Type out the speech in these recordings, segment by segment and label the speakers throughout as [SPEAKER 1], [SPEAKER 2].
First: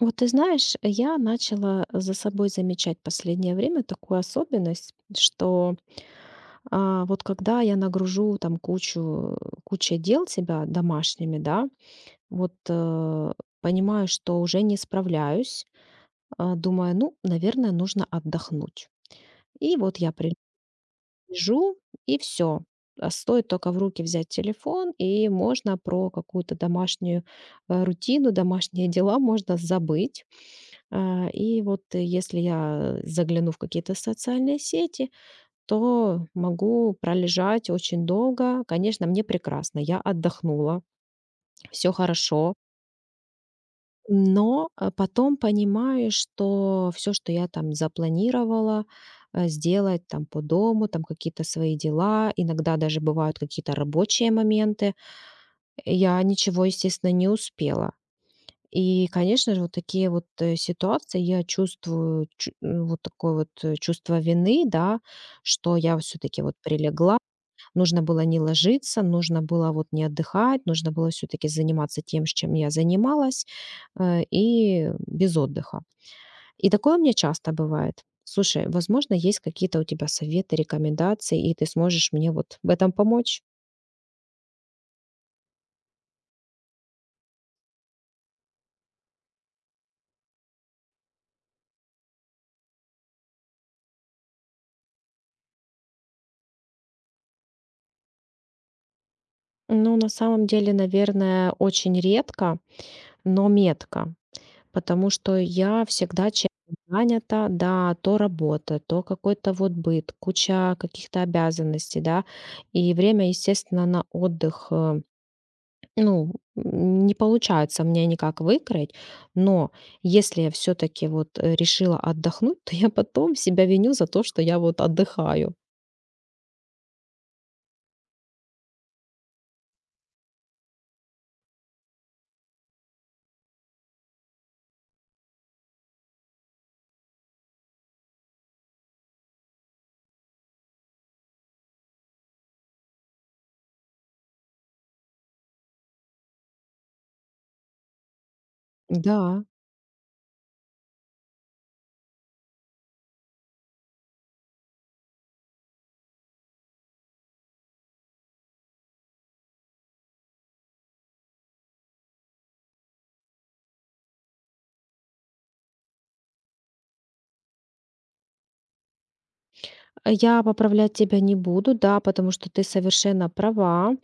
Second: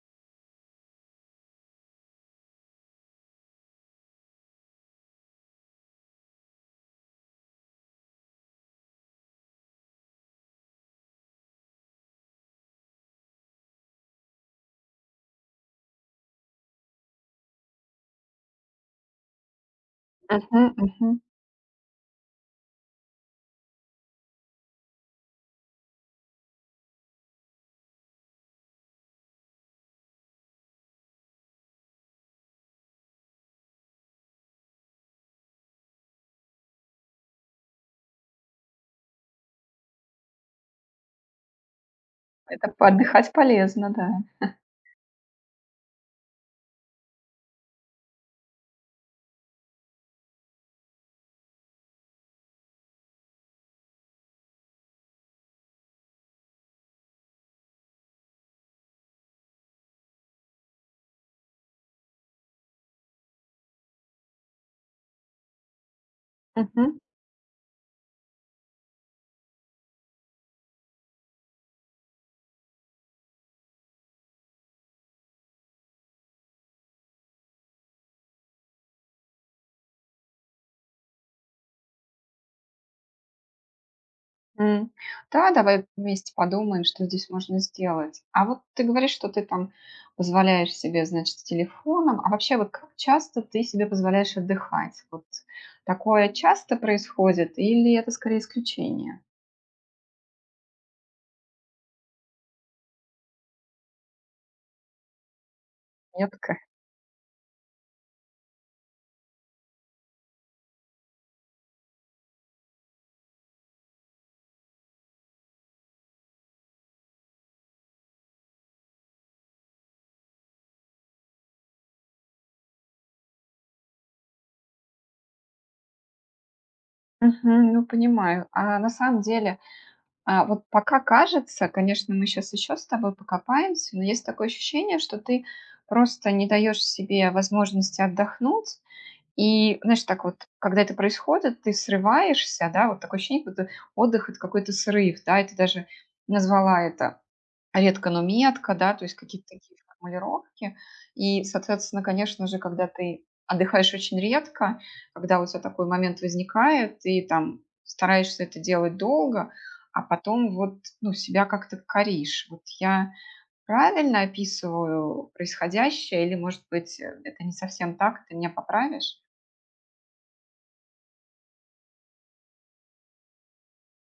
[SPEAKER 1] Вот ты знаешь, я начала за собой замечать последнее время такую особенность, что вот когда я нагружу там кучу, кучей дел себя домашними, да, вот э, понимаю, что уже не справляюсь. Думаю, ну, наверное, нужно отдохнуть. И вот я
[SPEAKER 2] Мгм, мгм.
[SPEAKER 1] прилежу, и все. Стоит только в руки взять телефон, и можно про какую-то домашнюю рутину, домашние дела можно забыть. И вот если я загляну в какие-то социальные сети, то могу пролежать очень долго. Конечно, мне прекрасно, я отдохнула, все хорошо.
[SPEAKER 2] Это поотдыхать полезно, да.
[SPEAKER 1] Но, потом понимаю, что все, что я там запланировала, сделать там по дому, там какие-то свои дела, иногда даже бывают какие-то рабочие моменты, я ничего, естественно, не успела. И, конечно же, вот такие вот, ситуации я чувствую вот такое вот, чувство вины, да, что я все таки вот
[SPEAKER 2] Мгм,
[SPEAKER 1] прилегла. Нужно было не ложиться, нужно было вот не отдыхать, нужно было все таки заниматься тем, с чем я занималась, и без отдыха. И такое у меня часто бывает. Слушай, возможно, есть какие-то у тебя советы, рекомендации, и ты сможешь мне вот в этом помочь?
[SPEAKER 2] м. Да, давай вместе подумаем, что здесь можно сделать. А вот ты говоришь, что ты там позволяешь себе, значит, с телефоном. А вообще, вот как часто ты себе позволяешь отдыхать? Вот такое часто происходит или это скорее исключение?
[SPEAKER 1] Ну, на самом деле, наверное, очень редко, но метко. Потому что я всегда чем
[SPEAKER 2] Метко.
[SPEAKER 1] занята, да, то работа, то какой-то вот быт, куча каких-то обязанностей, да, и время, естественно, на отдых, ну, не получается мне никак выкроить, но если я все-таки вот решила отдохнуть, то я потом себя виню за то, что я вот отдыхаю.
[SPEAKER 2] Мгм. Ну, понимаю. А на самом деле. Вот пока кажется, конечно, мы сейчас еще с тобой покопаемся, но есть такое ощущение, что ты просто не даешь себе возможности отдохнуть. И, знаешь, так вот, когда это происходит, ты срываешься, да, вот такое ощущение, как будто отдых– это какой-то срыв, да, и ты даже назвала это. Редко, но метко, да, то есть
[SPEAKER 1] Да,
[SPEAKER 2] какие-то такие формулировки. И, соответственно, конечно же, когда ты отдыхаешь очень редко, когда у тебя такой момент возникает, ты там стараешься это делать долго, а потом вот, ну, себя как-то коришь. Вот я правильно описываю происходящее или, может быть, это не совсем так, ты меня поправишь?
[SPEAKER 1] а я поправлять тебя не буду, да, потому что ты совершенно права.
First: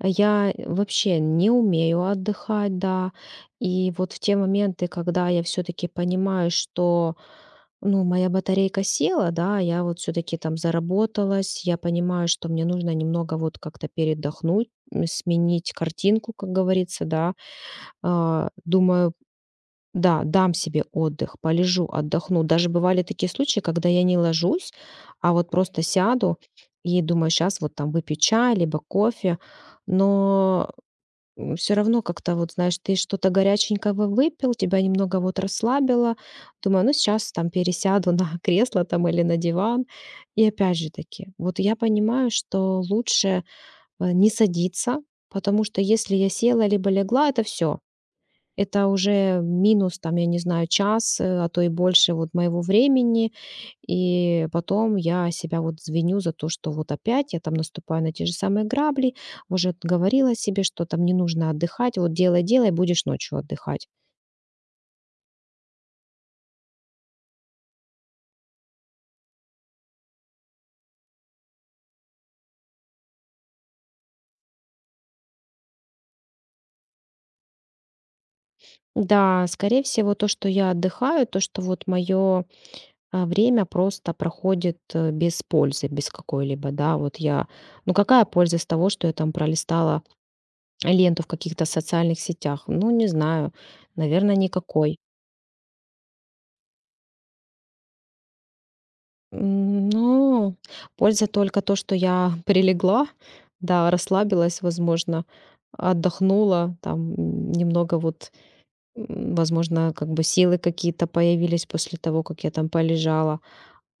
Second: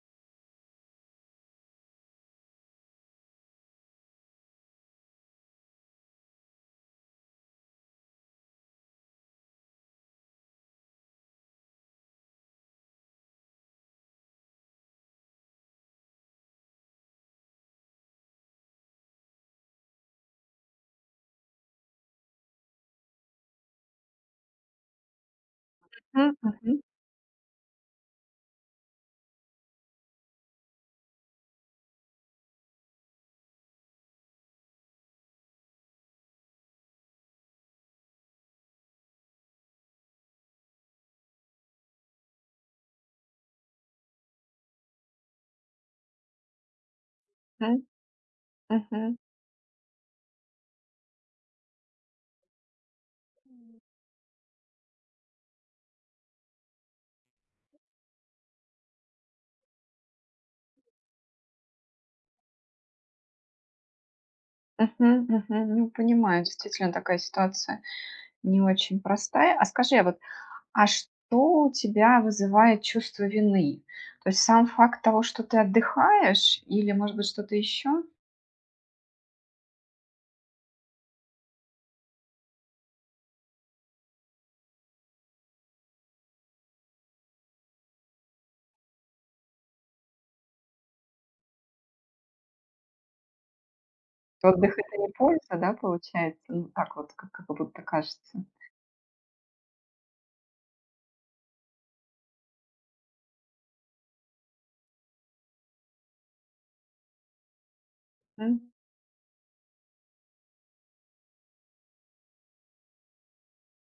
[SPEAKER 1] Я вообще не умею отдыхать, да. И вот в те моменты, когда я все-таки понимаю, что ну, моя батарейка села, да, я вот все-таки там заработалась, я понимаю, что мне нужно немного вот как-то передохнуть, м, сменить картинку, как говорится, да. Думаю, да, дам себе отдых, полежу, отдохну. Даже бывали такие случаи, когда я не ложусь, а вот просто
[SPEAKER 2] Мгм,
[SPEAKER 1] сяду
[SPEAKER 2] мгм,
[SPEAKER 1] и думаю, сейчас вот там выпью чай, либо кофе, но все равно как-то вот, знаешь, ты что-то горяченького выпил, тебя немного вот расслабило. Думаю, ну сейчас там пересяду на кресло там или на диван. И опять же таки, вот я понимаю, что лучше не садиться, потому что если я села либо легла, это
[SPEAKER 2] мгм,
[SPEAKER 1] все это
[SPEAKER 2] мгм,
[SPEAKER 1] уже минус, там, я не знаю, час, а то и больше вот моего времени. И потом я себя вот звеню за то, что вот опять я там наступаю на те же самые грабли, уже говорила себе, что там не нужно отдыхать, вот делай, делай, будешь ночью отдыхать.
[SPEAKER 2] мгм, мгм. Ну, понимаю, действительно такая ситуация не очень простая. А скажи, а что у тебя вызывает чувство вины? То есть сам факт того, что ты отдыхаешь, или, может быть, что-то еще?
[SPEAKER 1] Да, скорее всего, то, что я отдыхаю, то, что вот мое время просто проходит без пользы, без какой-либо, да, вот я, ну какая польза с того, что я там пролистала ленту в каких-то социальных сетях? Ну, не знаю, наверное,
[SPEAKER 2] Отдых
[SPEAKER 1] никакой.
[SPEAKER 2] это не польза, да, получается? Ну, так вот, как будто кажется.
[SPEAKER 1] М, ну, польза только то, что я прилегла, да, расслабилась, возможно, отдохнула, там м, немного вот, м, возможно, как бы силы какие-то появились после того, как я там полежала.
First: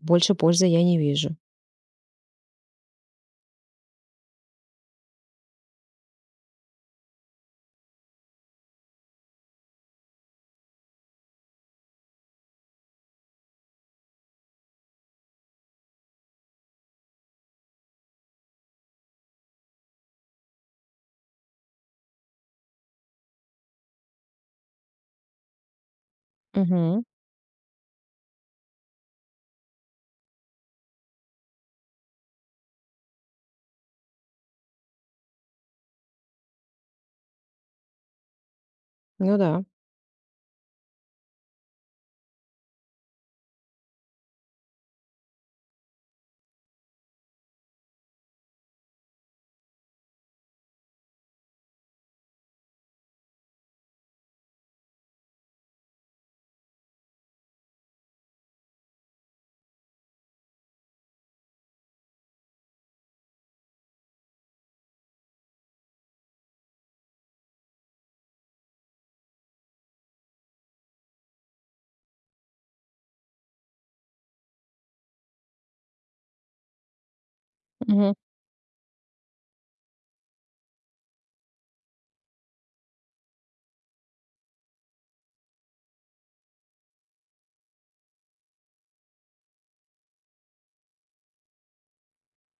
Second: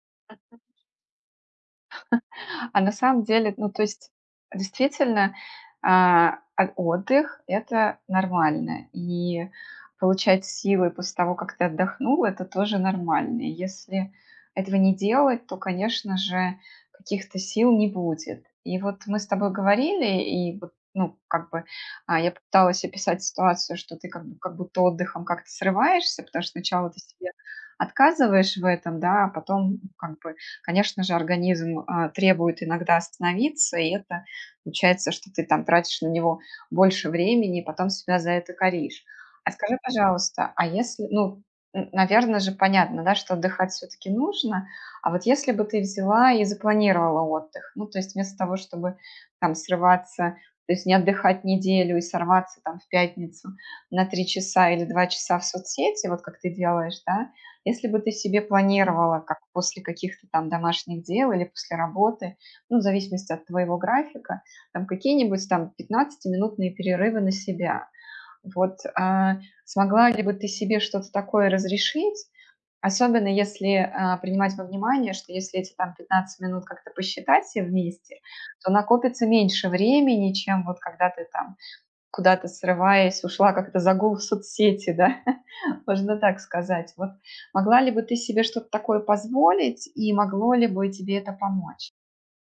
[SPEAKER 1] Больше пользы я не вижу.
[SPEAKER 2] А на самом деле, ну, то есть, действительно, отдых- это нормально. И получать силы после того, как ты отдохнул- это тоже нормально. И если этого не делать, то, конечно же, каких-то сил не будет. И вот мы с тобой говорили, и вот, ну, как бы, я пыталась описать ситуацию, что ты как бы, как будто отдыхом как-то срываешься, потому что сначала ты
[SPEAKER 1] Мгм.
[SPEAKER 2] себе отказываешь в этом, да, а потом как бы конечно же, организм требует иногда остановиться, и это получается, что ты там тратишь на него больше времени, и потом себя за это коришь.
[SPEAKER 1] Ну
[SPEAKER 2] А
[SPEAKER 1] да.
[SPEAKER 2] скажи, пожалуйста, а если, ну, наверное же, понятно, да, что отдыхать все-таки нужно, а вот если бы ты взяла и запланировала отдых, ну, то есть вместо того, чтобы там срываться, то есть не отдыхать неделю и сорваться там в пятницу на 3 часа или 2 часа в соцсети, вот как ты делаешь, да, если бы ты себе планировала, как после каких-то там домашних дел или после работы, ну, в зависимости от твоего графика, там какие-нибудь там 15-минутные перерывы на себя. Вот смогла ли бы ты себе что-то такое разрешить, особенно если принимать во внимание, что если эти там 15 минут как-то посчитать все
[SPEAKER 1] Мгм.
[SPEAKER 2] вместе, то накопится меньше времени, чем вот когда ты там куда-то срываясь, ушла как-то загул в соцсети, да, можно так сказать. Вот могла ли бы ты себе что-то такое позволить и могло ли бы тебе это помочь?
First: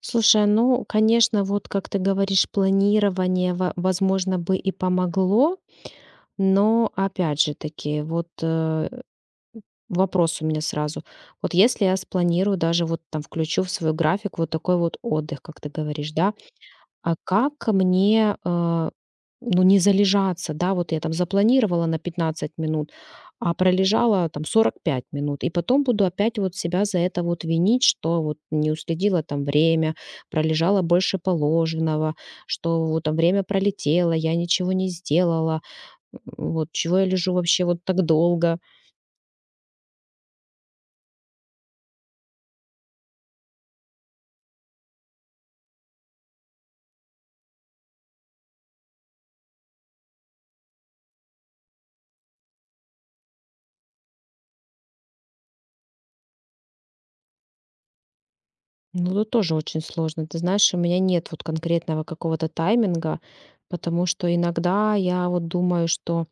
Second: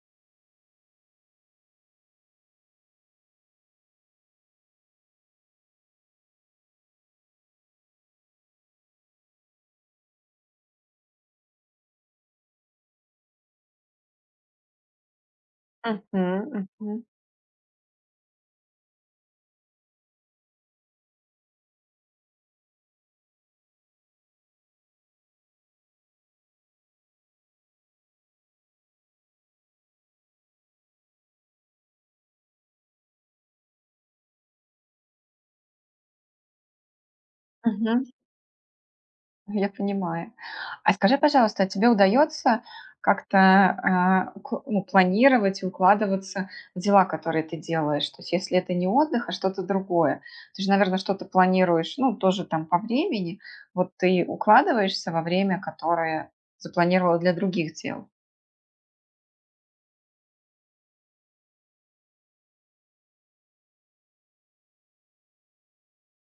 [SPEAKER 1] Слушай, ну, конечно, вот как ты говоришь, планирование, возможно, бы и помогло. Но опять же таки, вот, вопрос у меня сразу. Вот если я спланирую, даже вот там включу в свой график вот такой вот отдых, как ты говоришь,
[SPEAKER 2] Мгм,
[SPEAKER 1] да,
[SPEAKER 2] мгм.
[SPEAKER 1] а как мне, ну, не залежаться, да, вот я там запланировала на 15 минут, а пролежала там 45 минут, и потом буду опять вот себя за это вот винить, что вот не уследила там время, пролежала больше положенного, что вот там время пролетело, я ничего не сделала, вот чего я лежу вообще вот так
[SPEAKER 2] Мгм.
[SPEAKER 1] долго?
[SPEAKER 2] Я понимаю. А скажи, пожалуйста, а тебе удается как-то, а, к ну, планировать и укладываться в дела, которые ты делаешь? То есть если это не отдых, а что-то другое. Ты же, наверное, что-то планируешь, ну, тоже там по времени. Вот ты укладываешься во время, которое запланировала для других дел?
[SPEAKER 1] Ну, это тоже очень сложно. Ты знаешь, у меня нет вот конкретного какого-то тайминга, потому что иногда я вот думаю, что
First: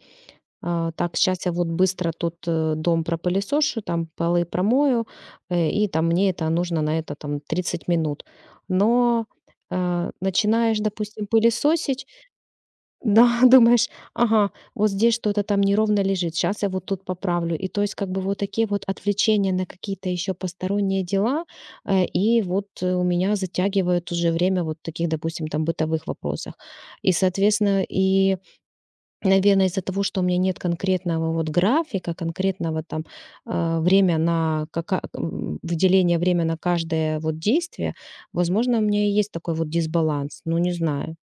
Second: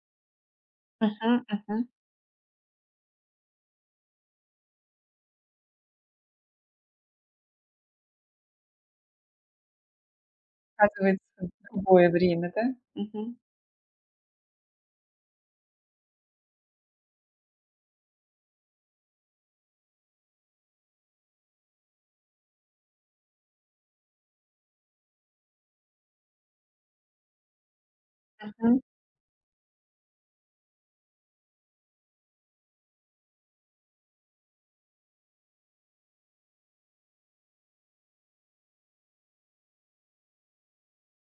[SPEAKER 1] так,
[SPEAKER 2] Мгм,
[SPEAKER 1] сейчас я вот
[SPEAKER 2] мгм.
[SPEAKER 1] быстро тут дом пропылесошу, там полы промою, и там мне это нужно на это там 30 минут. Но начинаешь, допустим,
[SPEAKER 2] Оказывается,
[SPEAKER 1] пылесосить.
[SPEAKER 2] другое время, да?
[SPEAKER 1] Да,
[SPEAKER 2] Мгм,
[SPEAKER 1] думаешь, ага, вот здесь что-то там неровно лежит, сейчас я вот тут поправлю. И то есть как бы вот такие вот отвлечения на какие-то еще посторонние дела, у меня затягивают уже время вот таких, допустим, там бытовых вопросах. И, соответственно, и,
[SPEAKER 2] мгм.
[SPEAKER 1] наверное, из-за того, что у меня нет конкретного вот графика, конкретного там э, время на кака- м, выделение время на каждое вот действие, возможно, у меня и есть такой вот дисбаланс, ну не знаю.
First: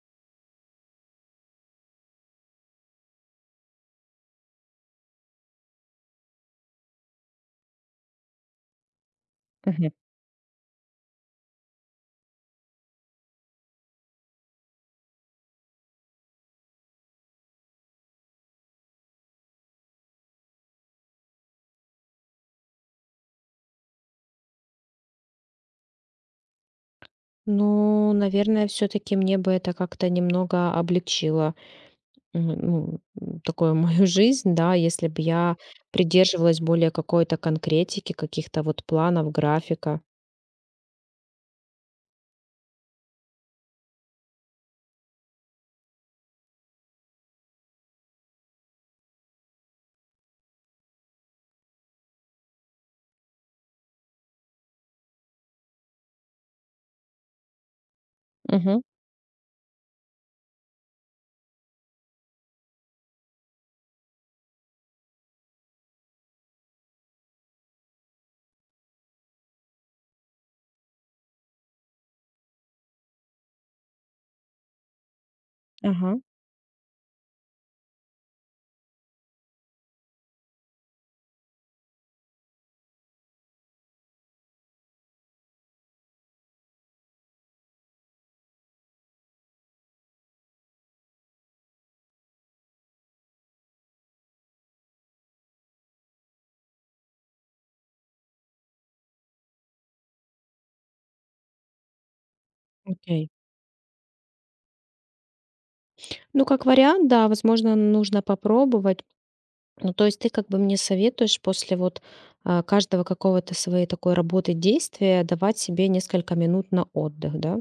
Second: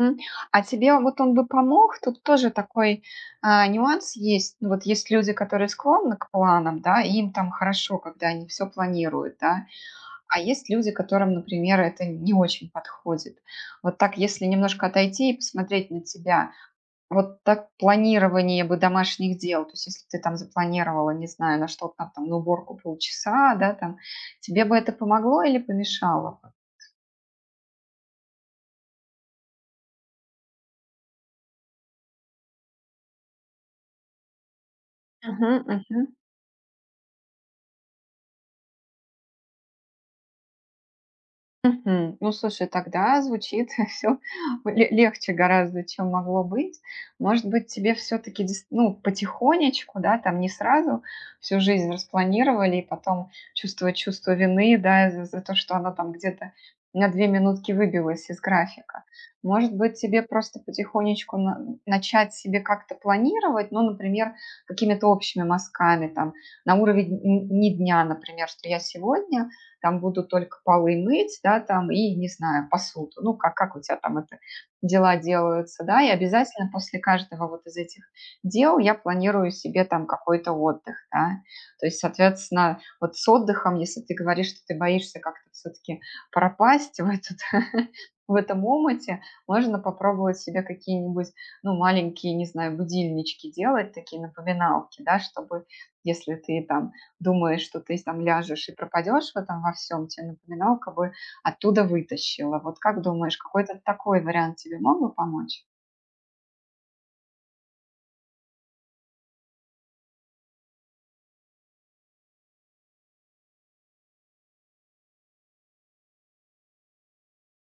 [SPEAKER 2] М. А тебе вот он бы помог? Тут тоже такой, нюанс есть. Ну, вот есть люди, которые склонны к планам, да, и им там хорошо, когда они все планируют, да. А есть люди, которым, например, это не очень подходит. Вот так, если немножко отойти и посмотреть на тебя, вот так планирование бы домашних дел, то есть если ты там запланировала, не знаю, на что там, на уборку полчаса, да, там, тебе бы это помогло или помешало?
[SPEAKER 1] Ну, наверное, все-таки мне бы это как-то немного облегчило, ну, такую мою жизнь, да, если бы
[SPEAKER 2] Мгм,
[SPEAKER 1] я
[SPEAKER 2] мгм.
[SPEAKER 1] придерживалась более какой-то конкретики, каких-то вот планов, графика.
[SPEAKER 2] Мгм. Ну, слушай, тогда звучит все легче гораздо, чем могло быть. Может быть, тебе все таки ну, потихонечку, да, там не сразу всю жизнь распланировали, и потом чувствовать чувство вины, да, за то, что оно там где-то на 2 минутки выбилось из
[SPEAKER 1] Мгм.
[SPEAKER 2] графика. Может быть, тебе просто потихонечку на начать себе как-то планировать, ну, например, какими-то общими мазками, там, на уровень н не дня, например, что я сегодня там будут только полы мыть, да, там, и, не знаю, посуду, ну, как у тебя там это дела делаются, да, и
[SPEAKER 1] Ага,
[SPEAKER 2] обязательно после каждого вот из этих дел я планирую себе там какой-то отдых, да, то есть, соответственно, вот с отдыхом, если ты говоришь, что ты боишься как-то все-таки пропасть в этот в этом омуте можно попробовать себе какие-нибудь, ну, маленькие, не знаю, будильнички делать, такие напоминалки, да, чтобы если ты там думаешь, что ты там ляжешь и пропадешь в этом во всем, тебе напоминалка бы оттуда вытащила. Вот как
[SPEAKER 1] окей.
[SPEAKER 2] думаешь, какой-то такой вариант тебе мог бы помочь?
[SPEAKER 1] Ну, как вариант, да, возможно, нужно попробовать. Ну, то есть ты как бы мне советуешь после вот каждого какого-то своей такой работы, действия давать себе несколько минут на отдых, да?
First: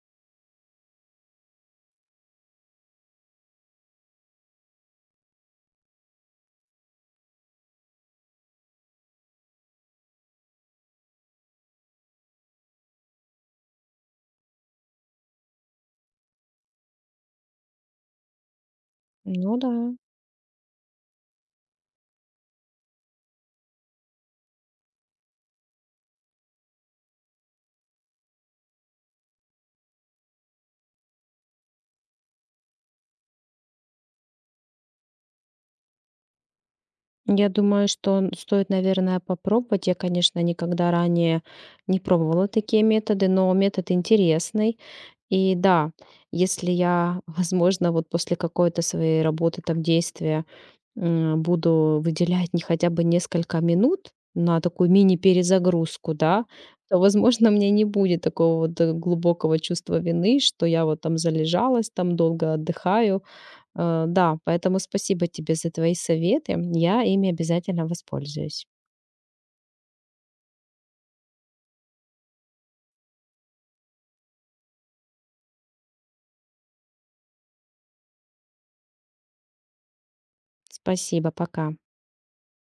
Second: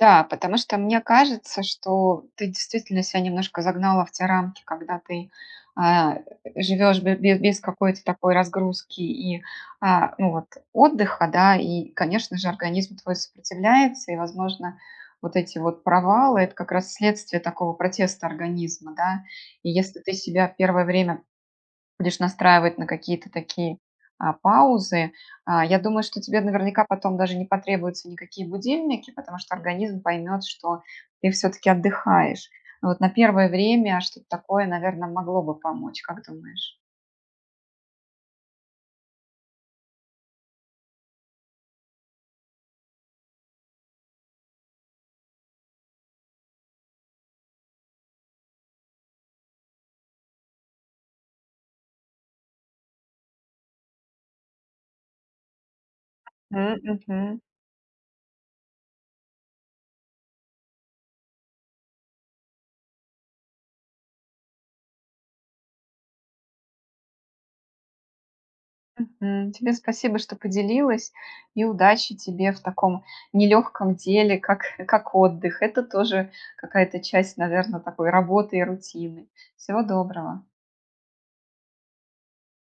[SPEAKER 2] Да, потому что мне кажется, что ты действительно себя немножко загнала в те рамки, когда ты а, живешь без, какой-то такой разгрузки и ну вот, отдыха, да, и, конечно же, организм твой сопротивляется, и, возможно, вот эти вот провалы, это как раз следствие такого протеста организма, да,
[SPEAKER 1] Ну
[SPEAKER 2] и
[SPEAKER 1] да.
[SPEAKER 2] если ты себя первое время будешь настраивать на какие-то такие, паузы. Я думаю, что тебе наверняка потом даже не потребуются никакие будильники, потому что организм поймет, что ты все-таки отдыхаешь. Но вот на первое время что-то такое, наверное, могло бы помочь, как думаешь?
[SPEAKER 1] Я думаю, что стоит, наверное, попробовать. Я, конечно, никогда ранее не пробовала такие методы, но метод интересный. И да, если я, возможно, вот после какой-то своей работы, там, действия буду выделять не хотя бы несколько минут на такую мини-перезагрузку, да,
[SPEAKER 2] М,
[SPEAKER 1] то,
[SPEAKER 2] мгм,
[SPEAKER 1] возможно, мне не будет такого вот глубокого чувства вины, что я вот там залежалась, там долго отдыхаю. Да, поэтому спасибо тебе за твои советы. Я ими обязательно воспользуюсь.
[SPEAKER 2] мгм. Тебе спасибо, что поделилась, и удачи тебе в таком нелегком деле, как, как отдых. Это тоже какая-то часть, наверное, такой работы и рутины. Всего доброго.
[SPEAKER 1] Спасибо, пока.